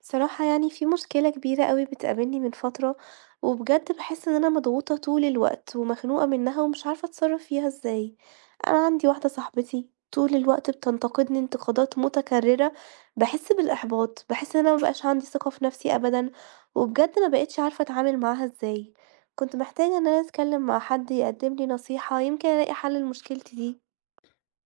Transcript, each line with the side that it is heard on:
right: بصراحة يعني في مشكلة كبيرة أوي بتقابلني من فترة، وبجد باحس إن أنا مضغوطة طول الوقت ومخنوقة منها ومش عارفة أتصرف فيها إزاي. أنا عندي واحدة صاحبتي طول الوقت بتنتقدني انتقادات متكررة، باحس بالإحباط، باحس إن أنا مبقاش عندي ثقة في نفسي أبدًا، وبجد ما بقيتش عارفة أتعامل معاها إزاي. كنت محتاجة إن أنا أتكلم مع حد يقدم لي نصيحة يمكن ألاقي حل لمشكلتي دي.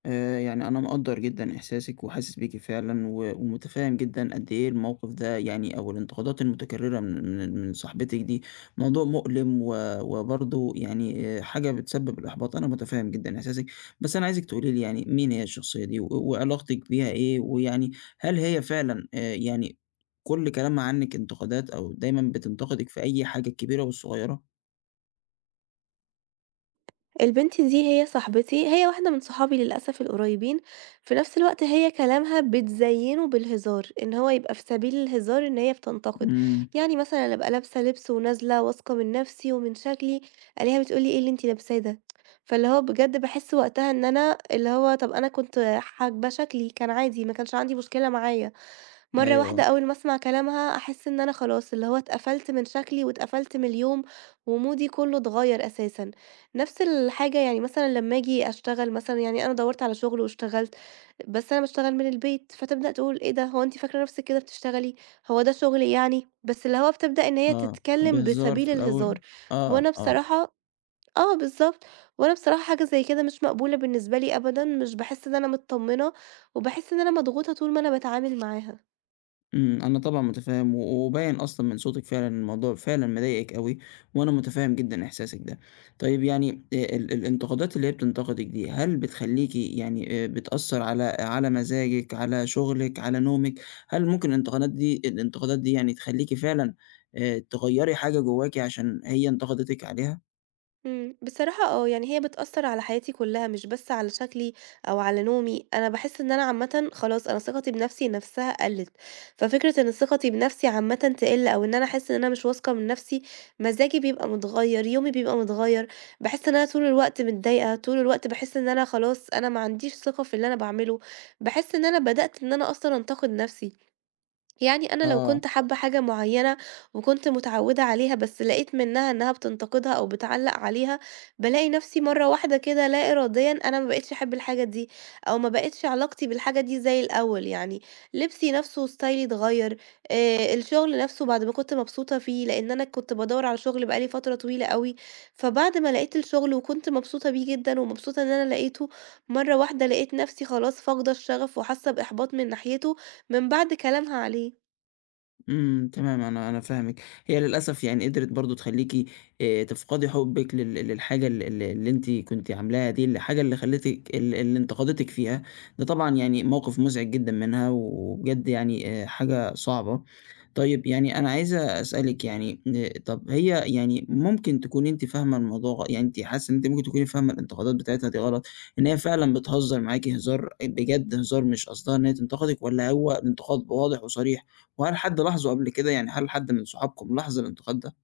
left: يعني أنا مقدّر جدًا إحساسِك وحاسس بيكِ فعلًا، و ومتفهّم جدًا قد إيه الموقف ده، يعني أو الانتقادات المتكررة من صاحبتِك دي موضوع مؤلم، و وبرضه يعني حاجة بتسبب الإحباط. أنا متفهّم جدًا إحساسِك. بس أنا عايزِك تقولي لي، يعني مين هي الشخصية دي، و وعلاقتِك بيها إيه، ويعني هل هي فعلًا يعني كُلّ كلامها عنِك انتقادات، أو دايمًا بتنتقدِك في أي حاجة الكبيرة والصغيرة؟
right: البنت دي هي صاحبتي، هي واحدة من صحابي للأسف القريبين، في نفس الوقت هي كلامها بتزيّنه بالهزار، إن هو يبقى في سبيل الهزار إن هي بتنتقد.
left: إمم،
right: يعني مثلًا أنا أبقى لابسة لبس ونازلة واثقة من نفسي ومن شكلي، ألاقيها بتقول لي: "إيه اللي أنتِ لابساه ده؟" فاللي هو بجد باحس وقتها إن أنا اللي هو طَب أنا كنت حاجبة شكلي، كان عادي، ما كانش عندي مشكلة معايا. مرة
left: أيوه،
right: واحدة أول ما أسمع كلامها أحس إن أنا خلاص اللي هو اتقفلت من شكلي واتقفلت من اليوم ومودي كله اتغير أساسًا. نفس الحاجة يعني مثلًا لما آجي أشتغل، مثلًا يعني أنا دورت على شغل واشتغلت، بس أنا باشتغل من البيت، فتبدأ تقول: إيه ده، هو أنتِ فاكرة نفسِك كده بتشتغلي؟ هو ده شغل يعني؟ بس اللي هو بتبدأ إن هي
left: آه،
right: تتكلم
left: بهزار
right: بسبيل
left: في الأول،
right: الهزار.
left: آه،
right: وأنا
left: آه.
right: بصراحة آه بالضبط. وأنا بصراحة حاجة زي كده مش مقبولة بالنسبة لي أبدًا، مش باحس إن أنا متطمنة، وباحس إن أنا مضغوطة طول ما أنا باتعامل معاها.
left: إمم. أنا طبعًا متفهّم، و وباين أصلًا من صوتِك فعلًا إن الموضوع فعلًا مضايقِك أوي، وأنا متفهّم جدًا إحساسِك ده. طيب، يعني ال الانتقادات اللي هي بتنتقدِك دي، هل بتخلّيكِ يعني بتأثّر على مزاجِك، على شغلِك، على نومِك؟ هل ممكن الانتقادات دي يعني تخلّيكِ فعلًا تغيّري حاجة جواكِ عشان هي انتقدتِك عليها؟
right: بصراحة آه، يعني هي بتأثّر على حياتي كلّها مش بس على شكلي أو على نومي، أنا باحس إن أنا عامةً خلاص أنا ثقتي بنفسي نفسها قلّت. ففكرة إن ثقتي بنفسي عامةً تقِل أو إن أنا أحس إن أنا مش واثقة من نفسي، مزاجي بيبقى متغيّر، يومي بيبقى متغيّر، باحس إن أنا طول الوقت متضايقة، طول الوقت باحس إن أنا خلاص أنا ما عنديش ثقة في اللي أنا باعمله، باحس إن أنا بدأت إن أنا أصلًا أنتقد نفسي. يعني أنا لو
left: آه.
right: كنت حابة حاجة معينة وكنت متعودة عليها بس لقيت منها إنها بتنتقدها أو بتعلق عليها، بالاقي نفسي مرة واحدة كده لا إراديًا أنا ما بقيتش أحب الحاجة دي أو ما بقيتش علاقتي بالحاجة دي زي الأول، يعني لبسي نفسه ستايلي اتغير. آه، الشغل نفسه بعد ما كنت مبسوطة فيه، لأن أنا كنت بدور على شغل بقالي فترة طويلة قوي، فبعد ما لقيت الشغل وكنت مبسوطة بيه جدًا ومبسوطة إن أنا لقيته، مرة واحدة لقيت نفسي خلاص فاقدة الشغف وحاسة بإحباط من ناحيته من بعد كلامها عليه.
left: إمم، تمام، أنا فاهمِك. هي للأسف يعني قدرت برضه تخلّيكِ تفقدي حُبِّك للحاجة ال ال اللي أنتِ كنتِ عاملاها دي، الحاجة اللي خلّتِك اللي انتقدتِك فيها. ده طبعًا يعني موقف مزعج جدًا منها، وبجد يعني حاجة صعبة. طيب، يعني أنا عايزة أسألِك، يعني طَب هي يعني ممكن تكوني أنتِ فاهمة الموضوع يعني أنتِ حاسة إن أنتِ ممكن تكوني فاهمة الانتقادات بتاعتها دي غلط، إن هي فعلًا بتهزّر معاكِ هزار، بجد هزار مش قصدها إن هي تنتقدِك، والّا هو الانتقاد واضح وصريح؟ وهل حد لاحظه قبل كده؟ يعني هل حد من صحابكم لاحظ الانتقاد ده؟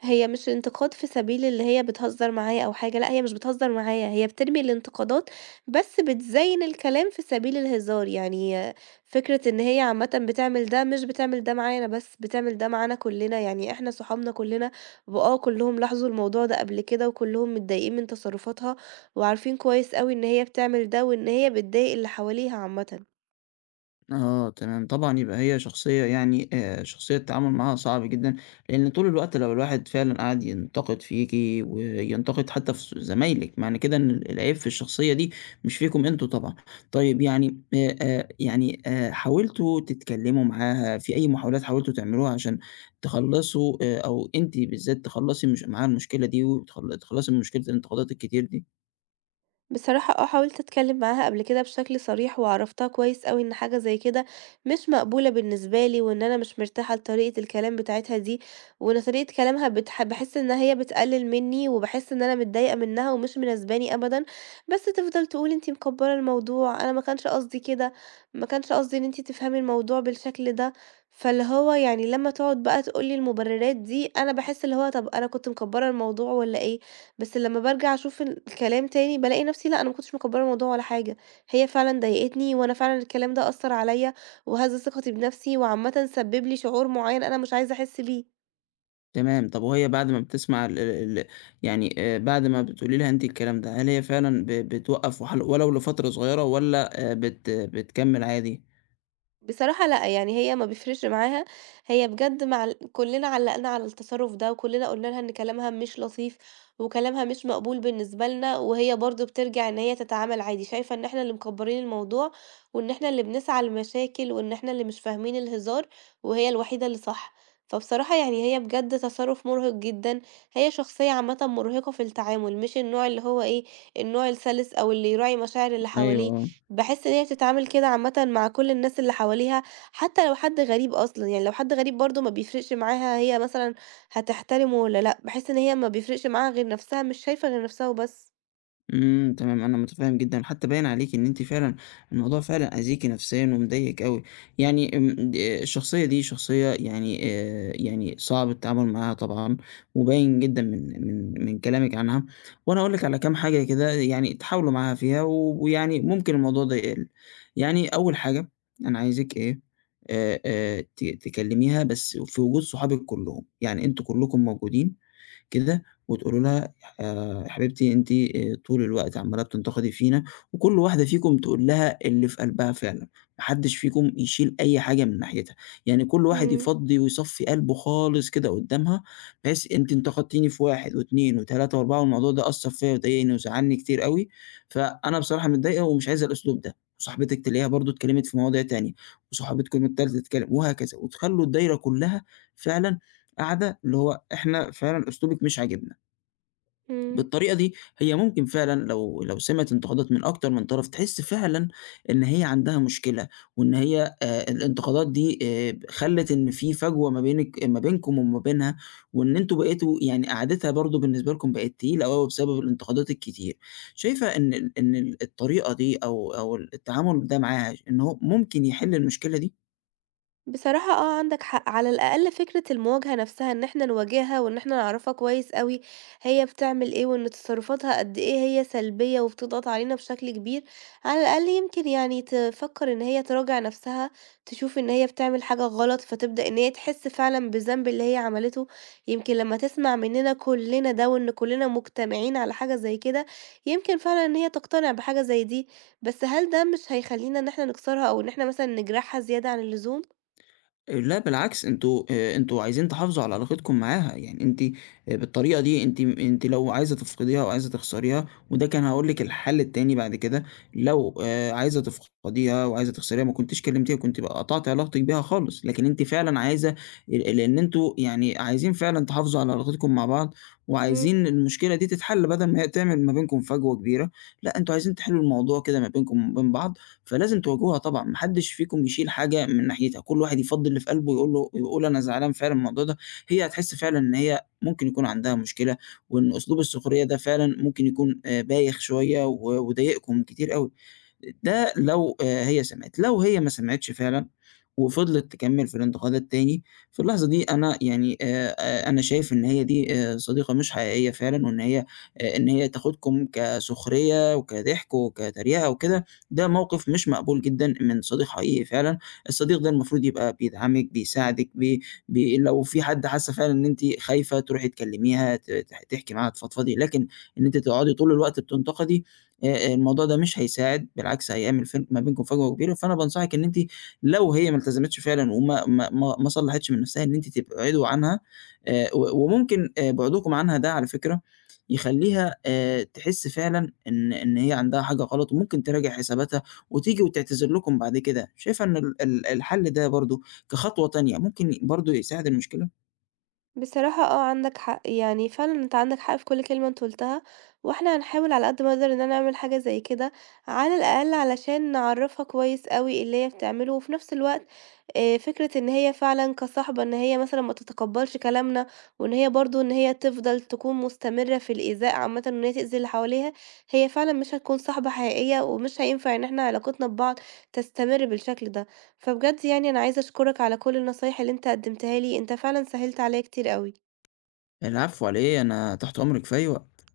right: هي مش انتقاد في سبيل اللي هي بتهزر معايا أو حاجة، لأ هي مش بتهزر معايا، هي بترمي الانتقادات بس بتزيّن الكلام في سبيل الهزار. يعني فكرة إن هي عامةً بتعمل ده مش بتعمل ده معايا أنا بس، بتعمل ده معانا كلنا، يعني إحنا صحابنا كلنا وآه كلهم لاحظوا الموضوع ده قبل كده وكلهم متضايقين من تصرفاتها، وعارفين كويس أوي إن هي بتعمل ده وإن هي بتضايق اللي حواليها عامةً.
left: آه، تمام. طبعًا يبقى هي شخصية يعني شخصية التعامل معاها صعب جدًا، لإن طول الوقت لو الواحد فعلًا قعد ينتقد فيكِ وينتقد حتى في زمايلِك، معنى كده إن العيب في الشخصية دي مش فيكم أنتم طبعًا. طيب، يعني يعني حاولتوا تتكلموا معاها؟ في أي محاولات حاولتوا تعملوها عشان تخلّصوا أو أنتِ بالذات تخلّصي مش معاها المشكلة دي، وتخل تخلّصي من مشكلة الانتقادات الكتير دي؟
right: بصراحة آه، حاولت أتكلّم معاها قبل كده بشكل صريح، وعرّفتها كويس أوي إن حاجة زي كده مش مقبولة بالنسبة لي، وإن أنا مش مرتاحة لطريقة الكلام بتاعتها دي، وإن طريقة كلامها باحس إن هي بتقلل منّي، وباحس إن أنا متضايقة منّها ومش مناسباني أبدًا. بس تفضل تقول أنتِ مكبّرة الموضوع، أنا ما كانش قصدي كده، ما كانش قصدي إن أنتِ تفهمي الموضوع بالشكل ده. فاللي هو يعني لمّا تقعد بقى تقول لي المُبررات دي، أنا باحس اللي هو طَب أنا كنت مكبّرة الموضوع والّا إيه؟ بس لمّا بارجع أشوف الكلام تاني بالاقي نفسي لأ، أنا ما كنتش مكبّرة الموضوع ولا حاجة. هي فعلًا ضايقتني وأنا فعلًا الكلام ده أثّر عليَّ وهز ثقتي بنفسي وعامةً سبِّب لي شعور معيّن أنا مش عايزة أحس بيه.
left: تمام. طب، وهي بعد ما بتسمع ال ال ال يعني بعد ما بتقولي لها أنتِ الكلام ده، هل هي فعلًا بتوقّف ولو لفترة صغيرة، والّا بت بتكمّل عادي؟
right: بصراحة لأ، يعني هي ما بيفرقش معاها. هي بجد مع ال كلنا علّقنا على التصرُّف ده، وكلنا قُلنا لها إن كلامها مش لطيف، وكلامها مش مقبول بالنسبة لنا، وهي برضه بترجع إن هي تتعامل عادي، شايفة إن إحنا اللي مكبّرين الموضوع، وإن إحنا اللي بنسعى لمشاكل، وإن إحنا اللي مش فاهمين الهزار، وهي الوحيدة اللي صح. فبصراحة يعني هي بجد تصرُّف مُرهِق جدًا، هي شخصية عامةً مُرهِقة في التعامل، مش النوع اللي هو إيه، النوع السَلِس أو اللي يراعي مشاعر اللي حواليه.
left: أيوه، آه.
right: باحس إن هي بتتعامل كده عامةً مع كل الناس اللي حواليها، حتى لو حد غريب أصلًا، يعني لو حد غريب برضه ما بيفرقش معاها هي مثلًا هتحترمه والّا لأ، باحس إن هي ما بيفرقش معاها غير نفسها، مش شايفة غير نفسها وبس.
left: إمم، تمام. أنا متفهم جدًا، حتى باين عليكِ إن أنتِ فعلًا الموضوع فعلًا أذيكِ نفسيًا ومضايقِك أوي. يعني آمم، د الشخصية دي شخصية يعني يعني صعب التعامل معاها طبعًا، وباين جدًا من كلامِك عنها. وأنا هاقول لِك على كام حاجة كده، يعني تحاولوا معاها فيها، ويعني ممكن الموضوع ده يقل. يعني أول حاجة أنا عايزِك إيه، ت تكلميها بس في وجود صحابِك كلّهم، يعني أنتم كلّكم موجودين كده، وتقولوا لها يا حبيبتي، أنتِ طول الوقت عمّالة بتنتقدي فينا، وكل واحدة فيكم تقول لها اللي في قلبها فعلًا، ما حدش فيكم يشيل أي حاجة من ناحيتها، يعني كل واحد
right: إمم،
left: يفضّي ويصفّي قلبه خالص كده قدّامها، بحيث أنتِ انتقدتيني في 1 و2 و3 و4، والموضوع ده أثّر فيّا وضايقني وزعّلني كتير أوي، فأنا بصراحة متضايقة ومش عايزة الأسلوب ده. وصاحبتِك تلاقيها برضه اتكلمت في مواضيع تانية، وصاحبتكم التالتة تتكلم وهكذا، وتخلّوا الدايرة كلّها فعلًا قاعدة اللي هو إحنا فعلًا أسلوبِك مش عاجبنا.
right: إمم.
left: بالطريقة دي هي ممكن فعلًا، لو سمعِت انتقادات من أكتر من طرف، تحس فعلًا إن هي عندها مشكلة، وإن هي الانتقادات دي خلّت إن في فجوة ما بينكم وما بينها، وإن أنتم بقيتوا، يعني قعدتها برضه بالنسبة لكم بقت تقيلة أوي بسبب الانتقادات الكتير. شايفة إن إن الطريقة دي أو التعامل ده معاها إن هو ممكن يحل المشكلة دي؟
right: بصراحة آه عندك حق، على الأقل فكرة المواجهة نفسها إن إحنا نواجهها وإن إحنا نعرفها كويس أوي هي بتعمل إيه وإن تصرفاتها قد إيه هي سلبية وبتضغط علينا بشكل كبير. على الأقل يمكن يعني تفكر إن هي تراجع نفسها، تشوف إن هي بتعمل حاجة غلط فتبدأ إن هي تحس فعلا بالذنب اللي هي عملته، يمكن لما تسمع مننا كلنا ده وإن كلنا مجتمعين على حاجة زي كده يمكن فعلا إن هي تقتنع بحاجة زي دي. بس هل ده مش هيخلينا إن إحنا نكسرها أو إن إحنا مثلا نجرحها زيادة عن اللزوم؟
left: آه، لأ بالعكس، أنتم عايزين تحافظوا على علاقتكم معاها. يعني أنتِ، بالطريقة دي، أنتِ لو عايزة تفقديها أو عايزة تخسريها، وده كان هاقول لِك الحل التاني بعد كده. لو عايزة تفقديها وعايزة تخسريها، ما كنتيش كلمتيها، كنت بقى قطعتِ علاقتِك بيها خالص. لكن أنتِ فعلًا عايزة، لإن أنتم يعني عايزين فعلًا تحافظوا على علاقتكم مع بعض، وعايزين
right: إمم،
left: المشكلة دي تتحل بدل ما هي تعمل ما بينكم فجوة كبيرة. لأ، أنتم عايزين تحلوا الموضوع كده ما بينكم وما بين بعض. فلازم تواجهوها طبعًا، ما حدش فيكم يشيل حاجة من ناحيتها، كل واحد يفضّي اللي في قلبه ويقول له، ويقول أنا زعلان فعلًا من الموضوع ده. هي هتحس فعلًا إن هي ممكن يكون عندها مشكلة، وإن أسلوب السخرية ده فعلًا ممكن يكون بايخ شوية و وضايقكم كتير أوي. ده لو هي سمعِت. لو هي ما سمعِتش فعلًا وفضلت تكمّل في الانتقاد التاني، في اللحظة دي أنا يعني أنا شايف إن هي دي صديقة مش حقيقية فعلًا، وإن هي إن هي تاخُدكم كسخرية وكضحك وكتريقة وكده. ده موقِف مش مقبول جدًا من صديق حقيقي فعلًا. الصديق ده المفروض يبقى بيدعمِك، بيساعدِك، بي بي لو في حد حاسّة فعلًا إن أنتِ خايفة تروحي تكلّميها، ت تح تحكي معاها، تفضفضي. لكن إن أنتِ تقعُدي طول الوقت بتنتقدي، الموضوع ده مش هيساعد، بالعكس هيعمل ما بينكم فجوة كبيرة. فأنا بانصحِك إن أنتِ، لو هي ما التزمتش فعلًا وما ما ما ما صلّحتش من نفسها، إن أنتِ تبعدوا عنها. و وممكن بعدكم عنها ده، على فكرة، يخلّيها تحس فعلًا إن هي عندها حاجة غلط، وممكن تراجع حساباتها وتيجي وتعتذر لكم بعد كده. شايفة إن ال ال الحل ده برضه كخطوة تانية ممكن برضه يساعد المشكلة؟
right: بصراحة آه، عندك حق، يعني فعلًا أنت عندك حق في كل كلمة أنت قُلتها، وإحنا هنحاول على قد ما نقدر إننا نعمل حاجة زي كده، على الأقل علشان نعرّفها كويس أوي اللي هي بتعمله. وفي نفس الوقت فكرة إن هي فعلًا كصاحبة إن هي مثلًا ما تتقبّلش كلامنا، وإن هي برضه إن هي تفضل تكون مستمرة في الإيذاء عامةً وإن هي تأذي اللي حواليها، هي فعلًا مش هتكون صاحبة حقيقية، ومش هينفع إن إحنا علاقتنا ببعض تستمر بالشكل ده. فبجد يعني أنا عايزة أشكرك على كل النصايح اللي أنت قدمتها لي، أنت فعلًا سهّلت عليّا كتير أوي.
left: العفو على إيه، أنا تحت أمرِك في أي وقت.